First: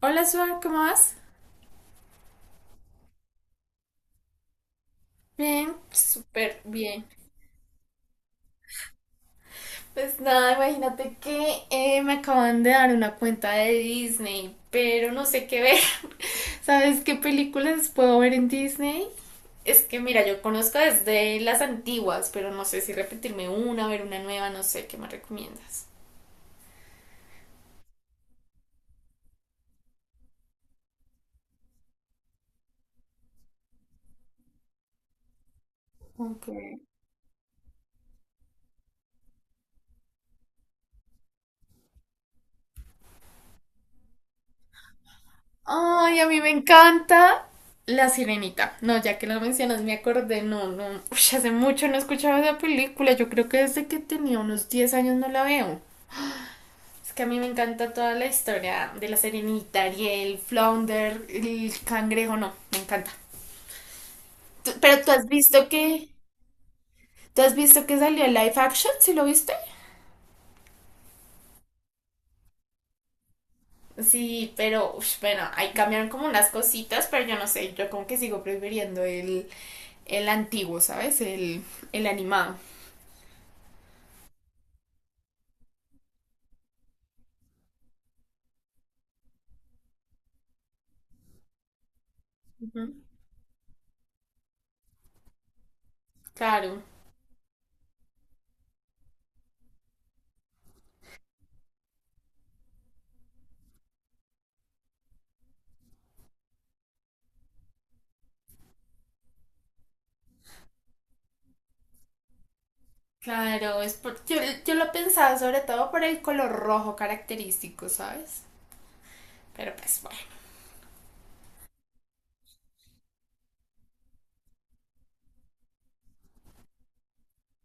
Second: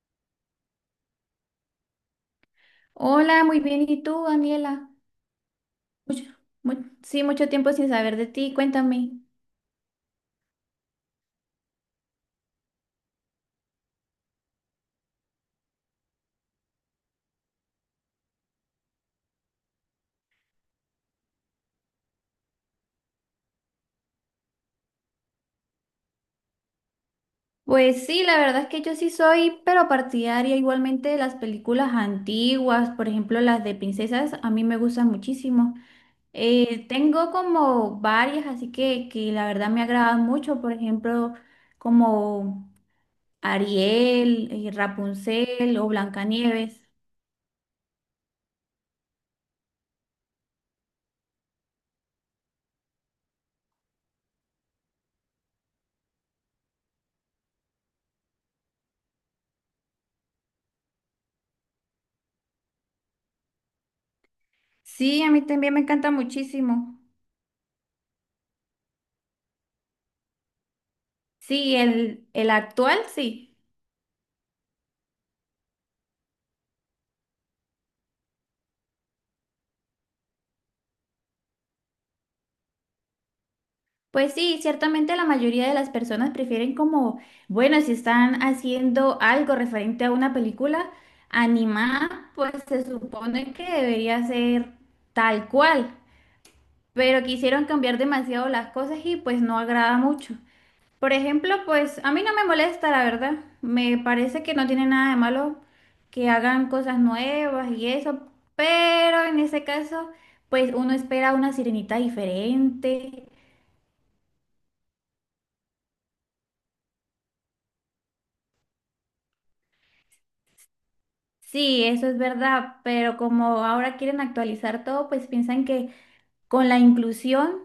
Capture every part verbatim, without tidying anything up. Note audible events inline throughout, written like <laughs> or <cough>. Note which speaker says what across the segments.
Speaker 1: Hola, Suar, ¿cómo vas?
Speaker 2: Hola, muy bien. ¿Y tú, Daniela?
Speaker 1: Bien,
Speaker 2: Mucho-
Speaker 1: súper
Speaker 2: mu-
Speaker 1: bien.
Speaker 2: sí, mucho tiempo sin saber de ti. Cuéntame.
Speaker 1: Pues nada, imagínate que eh, me acaban de dar una cuenta de Disney, pero no sé qué ver. <laughs> ¿Sabes qué películas puedo ver en Disney? Es que mira, yo conozco desde las antiguas, pero no sé si repetirme una, ver una nueva, no sé, ¿qué me recomiendas?
Speaker 2: Pues sí, la verdad es que yo sí soy, pero partidaria igualmente de las películas antiguas, por ejemplo, las de princesas, a mí me gustan muchísimo.
Speaker 1: Ok.
Speaker 2: Eh, tengo como varias, así que, que la verdad me agradan mucho, por ejemplo, como Ariel, eh, Rapunzel o
Speaker 1: Ay, a mí me
Speaker 2: Blancanieves.
Speaker 1: encanta La Sirenita. No, ya que lo mencionas, me acordé. No, no. Uy, hace mucho no escuchaba esa película. Yo creo que desde que tenía unos diez años no la veo. Es que a mí me encanta toda la historia de La Sirenita, Ariel, Flounder, el cangrejo. No, me encanta. Tú- Pero tú
Speaker 2: Sí,
Speaker 1: has
Speaker 2: a mí
Speaker 1: visto
Speaker 2: también me
Speaker 1: que.
Speaker 2: encanta muchísimo.
Speaker 1: ¿Tú has visto que salió el live action? ¿Sí lo viste?
Speaker 2: Sí, el, el actual, sí.
Speaker 1: Sí, pero ush, bueno, ahí cambiaron como unas cositas, pero yo no sé, yo como que sigo prefiriendo el, el antiguo, ¿sabes? El, el animado.
Speaker 2: Pues sí, ciertamente la mayoría de las personas prefieren como, bueno, si están haciendo algo referente a una película animada, pues se
Speaker 1: Ujú.
Speaker 2: supone que debería ser tal cual,
Speaker 1: Claro,
Speaker 2: pero quisieron cambiar demasiado las cosas y pues no agrada mucho. Por ejemplo, pues a mí no me molesta, la verdad. Me parece que no tiene nada de malo que hagan cosas nuevas y eso, pero en ese caso, pues uno espera una sirenita diferente.
Speaker 1: claro, es por... yo, yo lo pensaba sobre todo por el color rojo característico, ¿sabes? Pero pues bueno.
Speaker 2: Sí, eso es verdad, pero como ahora quieren actualizar todo, pues piensan que con la inclusión,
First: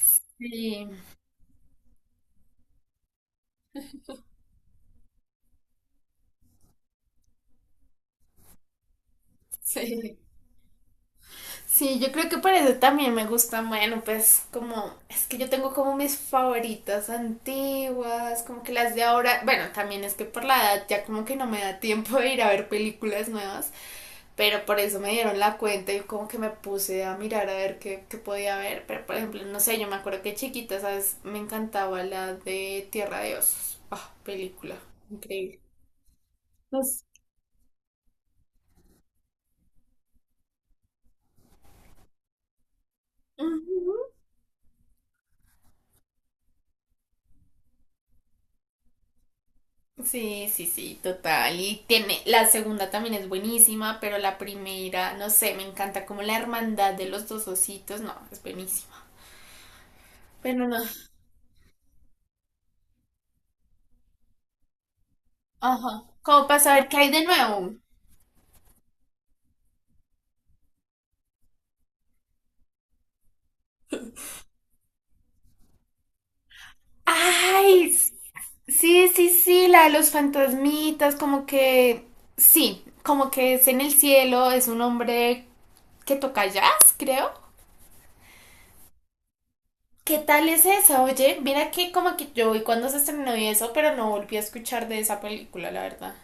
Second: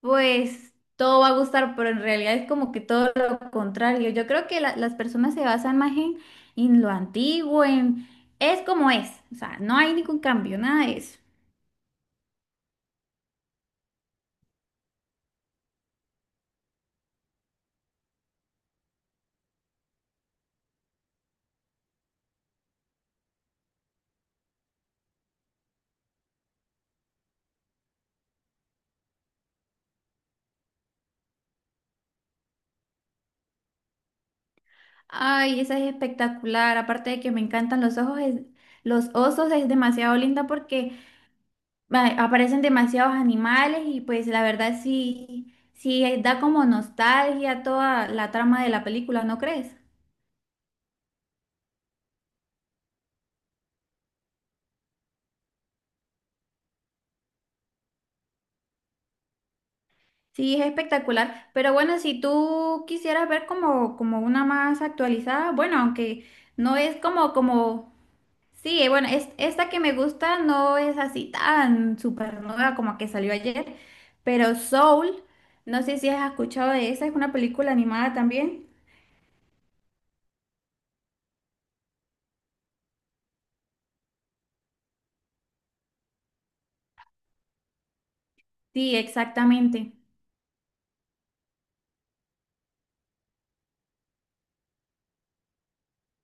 Speaker 2: pues
Speaker 1: Sí,
Speaker 2: todo va a gustar, pero en realidad es como que todo lo contrario. Yo creo que la- las personas se basan más en, en lo antiguo, en es como es, o sea, no hay
Speaker 1: sí,
Speaker 2: ningún cambio, nada de eso.
Speaker 1: sí, yo creo que por eso también me gusta, bueno, pues como, es que yo tengo como mis favoritas antiguas, como que las de ahora, bueno, también es que por la edad ya como que no me da tiempo de ir a ver películas nuevas. Pero por eso me dieron la cuenta y como que me puse a mirar a ver qué, qué podía ver. Pero por ejemplo, no sé, yo me acuerdo que chiquita, ¿sabes? Me encantaba la de Tierra de Osos. Ah, película. Increíble.
Speaker 2: Ay, esa es espectacular,
Speaker 1: Pues,
Speaker 2: aparte de que me encantan los ojos, es- los osos es demasiado linda porque ma- aparecen demasiados animales y
Speaker 1: ujú.
Speaker 2: pues la verdad sí, sí eh, da como nostalgia toda la trama de la película, ¿no crees?
Speaker 1: Sí, sí, sí, total. Y tiene, la segunda también es buenísima, pero la primera, no sé, me encanta como la hermandad de los dos ositos, no, es buenísima.
Speaker 2: Sí, es
Speaker 1: Pero no,
Speaker 2: espectacular, pero bueno, si tú quisieras ver como, como una más actualizada, bueno,
Speaker 1: ajá.
Speaker 2: aunque
Speaker 1: ¿Cómo para
Speaker 2: no
Speaker 1: saber qué
Speaker 2: es
Speaker 1: hay de
Speaker 2: como,
Speaker 1: nuevo?
Speaker 2: como, sí, eh, bueno, es, esta que me gusta no es así tan súper nueva como que salió ayer, pero Soul, no sé si has escuchado de esa, es una película
Speaker 1: ¡Ay!
Speaker 2: animada también.
Speaker 1: Sí, sí, sí, la de los fantasmitas, como que sí, como que es en el cielo, es un hombre que toca jazz, creo.
Speaker 2: Sí, exactamente.
Speaker 1: ¿Qué tal es esa? Oye, mira que como que yo vi cuando se estrenó y eso, pero no volví a escuchar de esa película, la verdad.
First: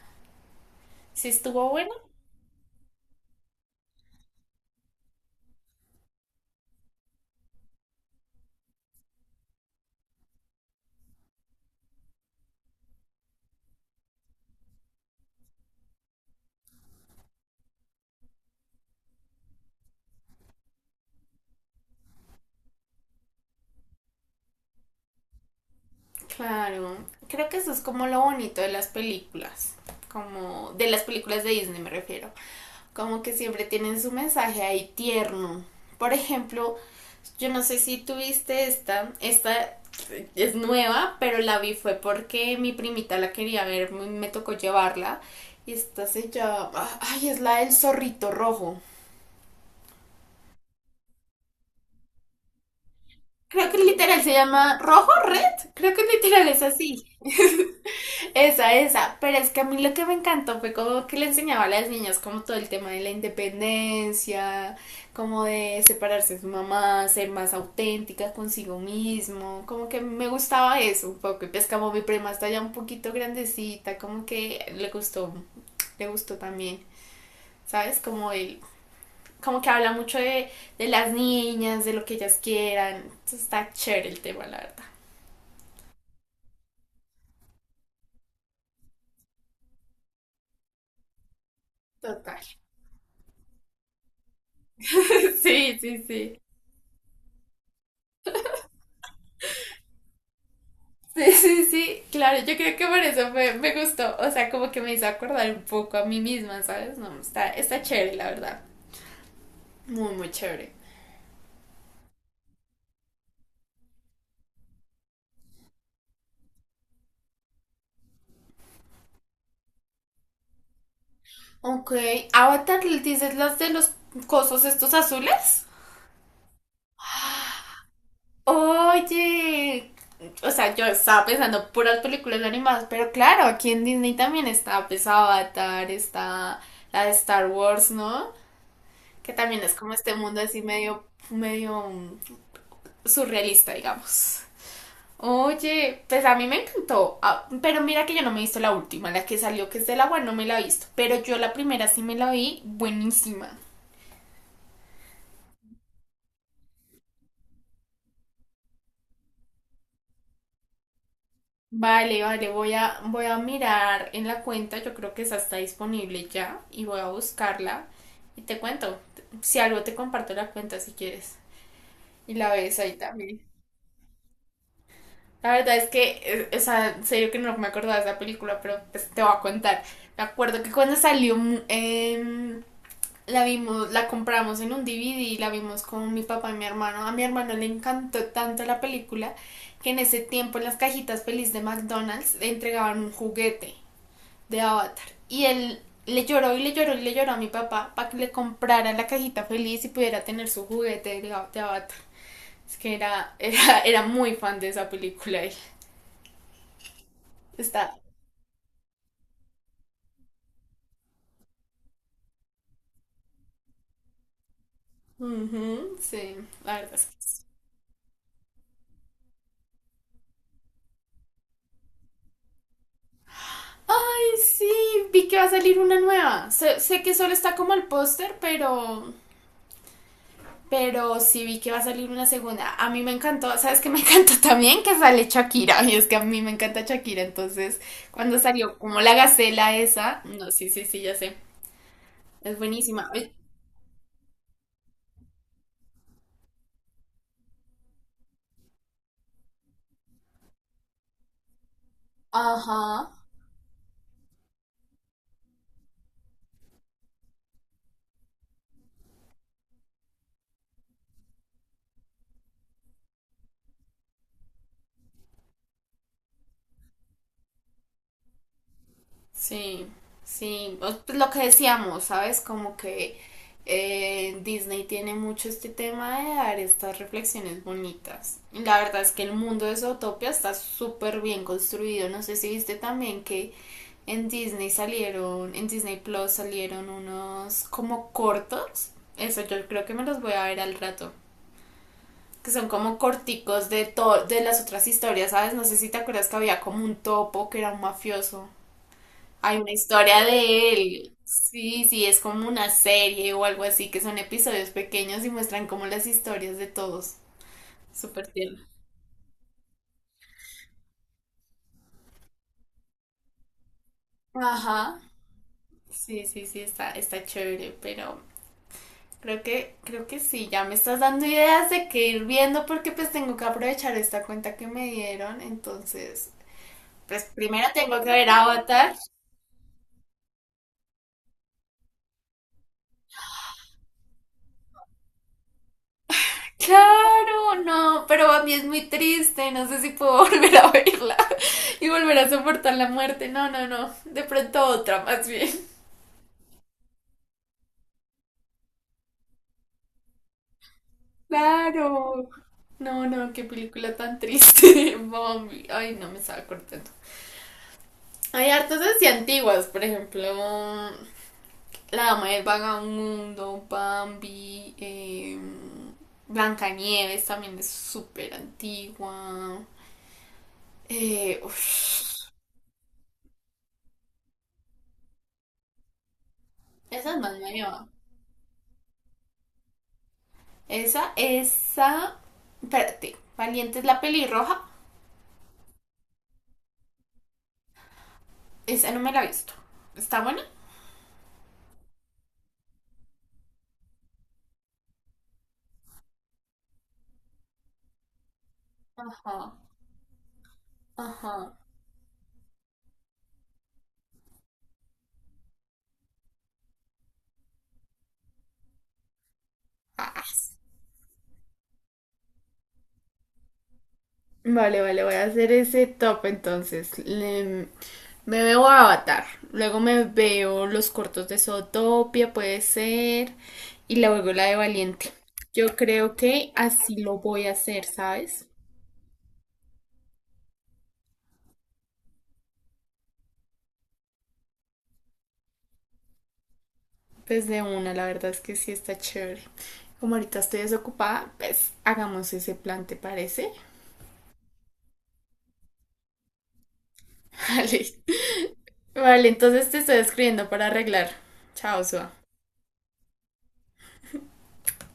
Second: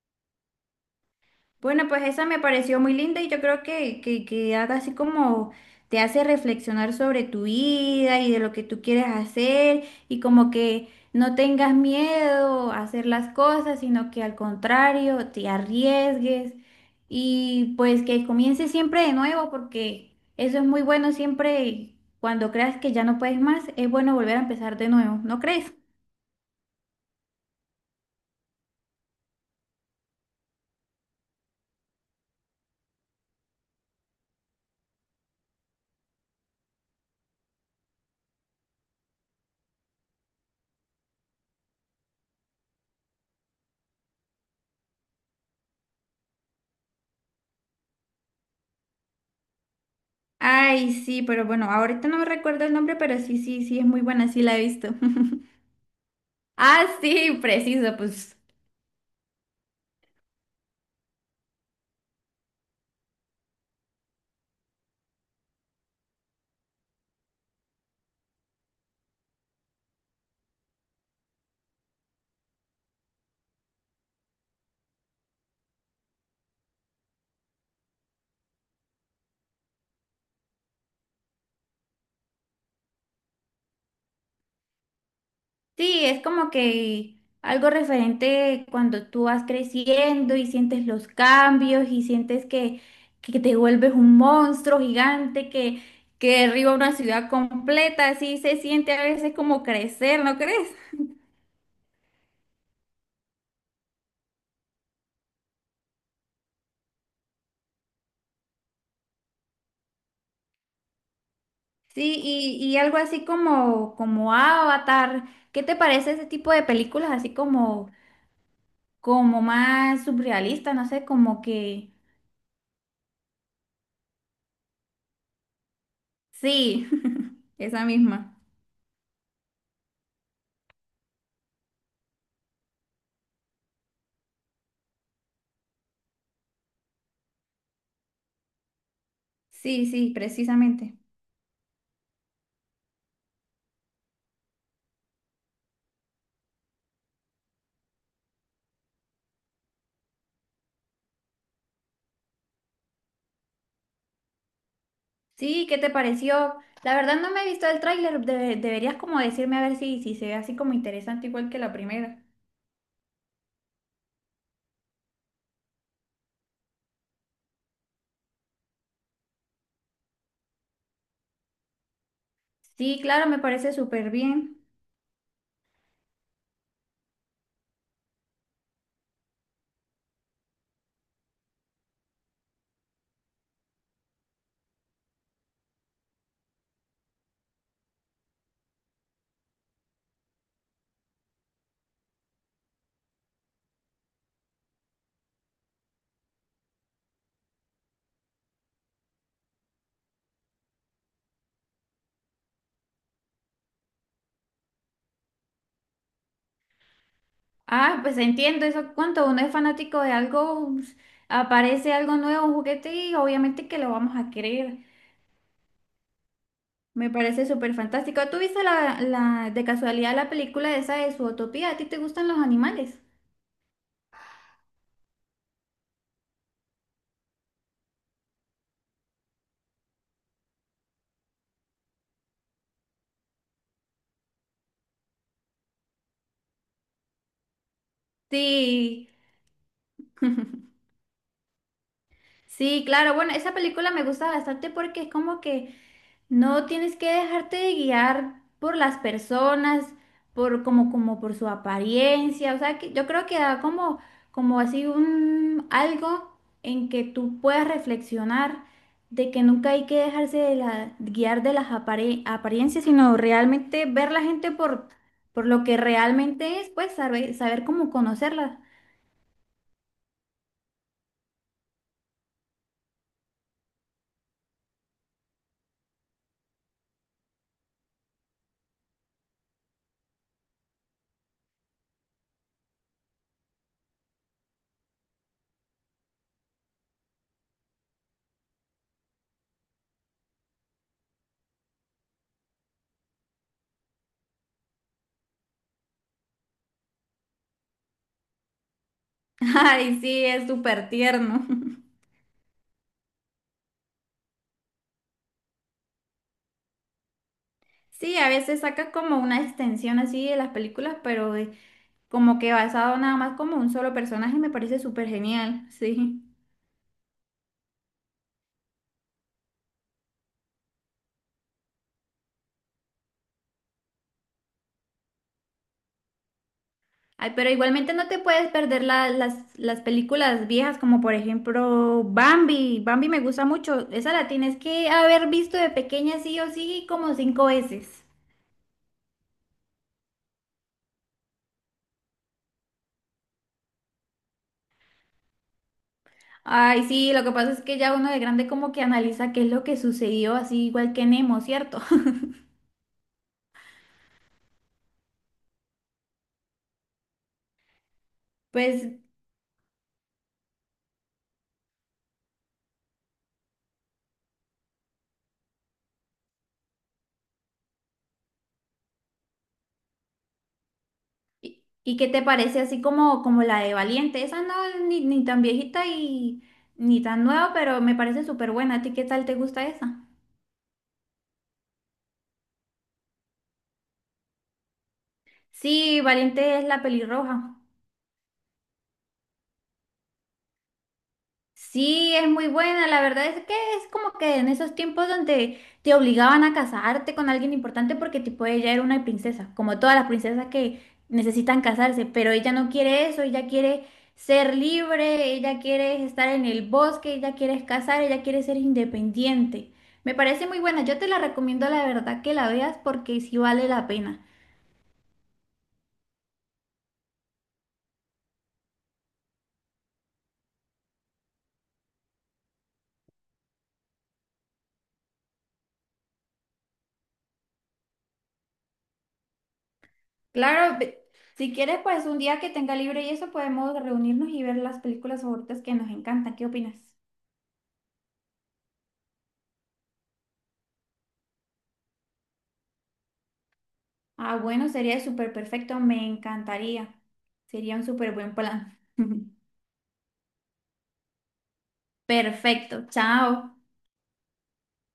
Speaker 1: ¿Sí estuvo
Speaker 2: Bueno,
Speaker 1: buena?
Speaker 2: pues esa me pareció muy linda y yo creo que, que, que haga así como te hace reflexionar sobre tu vida y de lo que tú quieres hacer y como que no tengas miedo a hacer las cosas, sino que al contrario te arriesgues y pues que comiences siempre de nuevo porque eso es muy bueno siempre cuando creas que ya no puedes más, es bueno volver a empezar de nuevo, ¿no crees?
Speaker 1: Claro, creo que eso es como lo bonito de las películas, como de las películas de Disney me refiero, como que siempre tienen su mensaje ahí tierno. Por ejemplo, yo no sé si tuviste esta, esta es nueva, pero la vi fue porque mi primita la quería ver, me tocó llevarla y esta se llama, ay, es la del zorrito rojo.
Speaker 2: Ay, sí, pero bueno, ahorita no me recuerdo el nombre, pero sí, sí,
Speaker 1: Creo que
Speaker 2: sí, es muy
Speaker 1: literal
Speaker 2: buena,
Speaker 1: se
Speaker 2: sí la he
Speaker 1: llama
Speaker 2: visto.
Speaker 1: Rojo
Speaker 2: <laughs>
Speaker 1: Red, creo que literal es
Speaker 2: Ah,
Speaker 1: así.
Speaker 2: sí, preciso, pues
Speaker 1: Esa, esa. Pero es que a mí lo que me encantó fue como que le enseñaba a las niñas como todo el tema de la independencia, como de separarse de su mamá, ser más auténtica consigo mismo. Como que me gustaba eso un poco. Y pues como mi prima está ya un poquito grandecita, como que le gustó, le gustó también. ¿Sabes? Como el, como que habla mucho de, de las niñas, de lo que ellas quieran. Entonces está chévere el tema, la verdad.
Speaker 2: sí, es como que algo referente cuando tú vas creciendo y sientes los cambios y
Speaker 1: Total.
Speaker 2: sientes
Speaker 1: <laughs>
Speaker 2: que, que te vuelves un monstruo gigante
Speaker 1: Sí,
Speaker 2: que,
Speaker 1: sí, sí.
Speaker 2: que derriba una ciudad completa, así se siente a veces como crecer, ¿no crees?
Speaker 1: Sí, sí, sí, claro, yo creo que por eso me, me gustó, o sea, como que me hizo acordar un poco a mí misma, ¿sabes? No, está, está chévere, la verdad, muy, muy chévere.
Speaker 2: Sí, y, y algo así como, como Avatar, ¿qué te parece ese tipo de películas así como, como más surrealistas? No sé, como
Speaker 1: Ok,
Speaker 2: que
Speaker 1: Avatar, ¿dices las de los cosos estos azules?
Speaker 2: sí, <laughs> esa misma.
Speaker 1: Oye, o sea, yo estaba pensando puras películas animadas, pero claro, aquí en Disney también está, pues, Avatar, está la de Star Wars, ¿no? Que también es
Speaker 2: Sí,
Speaker 1: como
Speaker 2: sí,
Speaker 1: este mundo así
Speaker 2: precisamente.
Speaker 1: medio, medio mm, surrealista, digamos. Oye, pues a mí me encantó. Ah, pero mira que yo no me he visto la última, la que salió que es del agua, no me la he visto, pero yo la primera sí me la vi, buenísima.
Speaker 2: Sí, ¿qué te pareció? La verdad no me he visto el tráiler, debe- deberías como decirme a ver si, si se ve así como interesante igual que la
Speaker 1: Vale,
Speaker 2: primera.
Speaker 1: vale, voy a, voy a mirar en la cuenta, yo creo que esa está disponible ya y voy a buscarla y te cuento, si algo te comparto la cuenta si quieres y la ves ahí
Speaker 2: Sí, claro, me
Speaker 1: también.
Speaker 2: parece súper bien.
Speaker 1: La verdad es que, eh, o sea, en serio que no me acordaba de esa película, pero pues, te voy a contar. Me acuerdo que cuando salió mm, em, la vimos, la compramos en un D V D y la vimos con mi papá y mi hermano. A mi hermano le encantó tanto la película que en ese tiempo en las cajitas feliz de McDonald's le entregaban un juguete de Avatar. Y él le lloró y le lloró y le lloró a mi papá para que le comprara la cajita feliz y pudiera tener su juguete de Avatar. Es que era, era, era muy fan de esa película él. Está.
Speaker 2: Ah, pues entiendo eso, cuando uno es fanático de algo, pues, aparece algo nuevo, un juguete y obviamente que lo vamos a querer.
Speaker 1: Ujú, sí, la verdad es
Speaker 2: Me
Speaker 1: que
Speaker 2: parece súper fantástico. ¿Tú viste la, la, de casualidad la película esa de Utopía? ¿A ti te gustan los animales?
Speaker 1: ay, sí, vi que va a salir una nueva. Sé, sé que solo está como el póster, pero, pero sí vi que va a salir una segunda. A mí me encantó, ¿sabes qué me <laughs> encantó también? Que sale Shakira. Y es que a mí me encanta Shakira. Entonces, cuando salió como
Speaker 2: Sí.
Speaker 1: la gacela esa, no,
Speaker 2: <laughs>
Speaker 1: sí, sí, sí, ya sé. Es
Speaker 2: Sí,
Speaker 1: buenísima.
Speaker 2: claro,
Speaker 1: Ay,
Speaker 2: bueno, esa película me gusta bastante porque es como que no tienes que dejarte de guiar por las personas, por como, como por su apariencia, o sea, que yo
Speaker 1: ajá.
Speaker 2: creo que da como, como así un algo en que tú puedas reflexionar de que nunca hay que dejarse de la, guiar de las apare- apariencias, sino realmente ver la gente por, por lo que realmente es, pues saber, saber cómo conocerla.
Speaker 1: Sí, sí, o- pues lo que decíamos, ¿sabes? Como que eh, Disney tiene mucho este tema de dar estas reflexiones bonitas. Y la verdad es que el mundo de Zootopia está súper bien construido. No sé si viste también que en Disney salieron, en Disney Plus salieron unos como cortos. Eso yo creo que me los voy a ver al rato. Que son como corticos de, to- de las otras historias, ¿sabes? No sé si te acuerdas que había como un topo que era un mafioso.
Speaker 2: <laughs>
Speaker 1: Hay una
Speaker 2: Ay,
Speaker 1: historia
Speaker 2: sí, es
Speaker 1: de
Speaker 2: súper
Speaker 1: él.
Speaker 2: tierno.
Speaker 1: Sí, sí, es como una serie o algo así, que son episodios pequeños y muestran como las historias de todos.
Speaker 2: Sí,
Speaker 1: Súper
Speaker 2: a veces
Speaker 1: tierno.
Speaker 2: saca como una extensión así de las películas, pero de- como que basado nada más como un solo personaje, me parece
Speaker 1: Ajá.
Speaker 2: súper genial, <laughs> sí.
Speaker 1: Sí, sí, sí, está, está chévere, pero creo que, creo que sí, ya me estás dando ideas de qué ir viendo porque pues tengo que aprovechar esta cuenta que me dieron. Entonces, pues
Speaker 2: Ay, pero
Speaker 1: primero
Speaker 2: igualmente
Speaker 1: tengo
Speaker 2: no
Speaker 1: que
Speaker 2: te
Speaker 1: ver
Speaker 2: puedes perder
Speaker 1: Avatar.
Speaker 2: la- las, las películas viejas, como por ejemplo Bambi. Bambi me gusta mucho. Esa la tienes que haber visto de pequeña sí o sí como cinco
Speaker 1: Claro,
Speaker 2: veces.
Speaker 1: no, pero a mí es muy triste, no sé si puedo <laughs> volver a verla y volver a soportar la muerte, no, no, no, de pronto otra más bien.
Speaker 2: Ay, sí, lo que pasa es que ya uno de grande como que analiza qué es lo que sucedió, así igual que Nemo, ¿cierto? <laughs>
Speaker 1: Claro. No, no, qué película tan triste, <laughs> Bambi. Ay, no me estaba cortando. Hay hartas
Speaker 2: Pues
Speaker 1: así antiguas, por ejemplo, La Dama del Vagabundo, Bambi, eh, Blancanieves también es súper antigua. Eh,
Speaker 2: ¿Y, y qué te
Speaker 1: uf,
Speaker 2: parece así como, como la de Valiente? Esa no es ni, ni tan viejita y ni
Speaker 1: esa es
Speaker 2: tan
Speaker 1: más
Speaker 2: nueva, pero
Speaker 1: nueva.
Speaker 2: me parece súper buena. ¿A ti qué tal te gusta esa?
Speaker 1: Esa, esa. Espérate, Valiente es la pelirroja.
Speaker 2: Sí, Valiente es la pelirroja.
Speaker 1: Esa no me la he visto. ¿Está buena?
Speaker 2: Sí, es muy buena. La verdad es que es como que en esos tiempos donde te obligaban a casarte con alguien importante porque tipo ella era una princesa,
Speaker 1: Ajá,
Speaker 2: como todas las princesas que
Speaker 1: ajá.
Speaker 2: necesitan casarse, pero ella no quiere eso, ella quiere ser libre, ella quiere estar en el bosque, ella quiere casar, ella quiere ser independiente. Me parece muy buena. Yo te la recomiendo, la verdad, que la veas porque sí vale la pena.
Speaker 1: Vale, vale, voy a hacer ese top entonces. Le- me veo a Avatar, luego me veo los cortos de Zootopia, puede ser, y luego la de Valiente. Yo creo que así lo voy a hacer, ¿sabes?
Speaker 2: Claro, ve- si quieres, pues un día que tenga libre y eso podemos reunirnos y ver las películas favoritas que nos encantan. ¿Qué opinas?
Speaker 1: Pues de una, la verdad es que sí está chévere. Como ahorita estoy desocupada, pues hagamos ese plan, ¿te parece?
Speaker 2: Ah, bueno, sería súper perfecto, me encantaría.
Speaker 1: <laughs>
Speaker 2: Sería
Speaker 1: Vale,
Speaker 2: un súper buen plan. <laughs>
Speaker 1: vale, entonces te estoy escribiendo para arreglar. Chao, Sua.
Speaker 2: Perfecto, chao.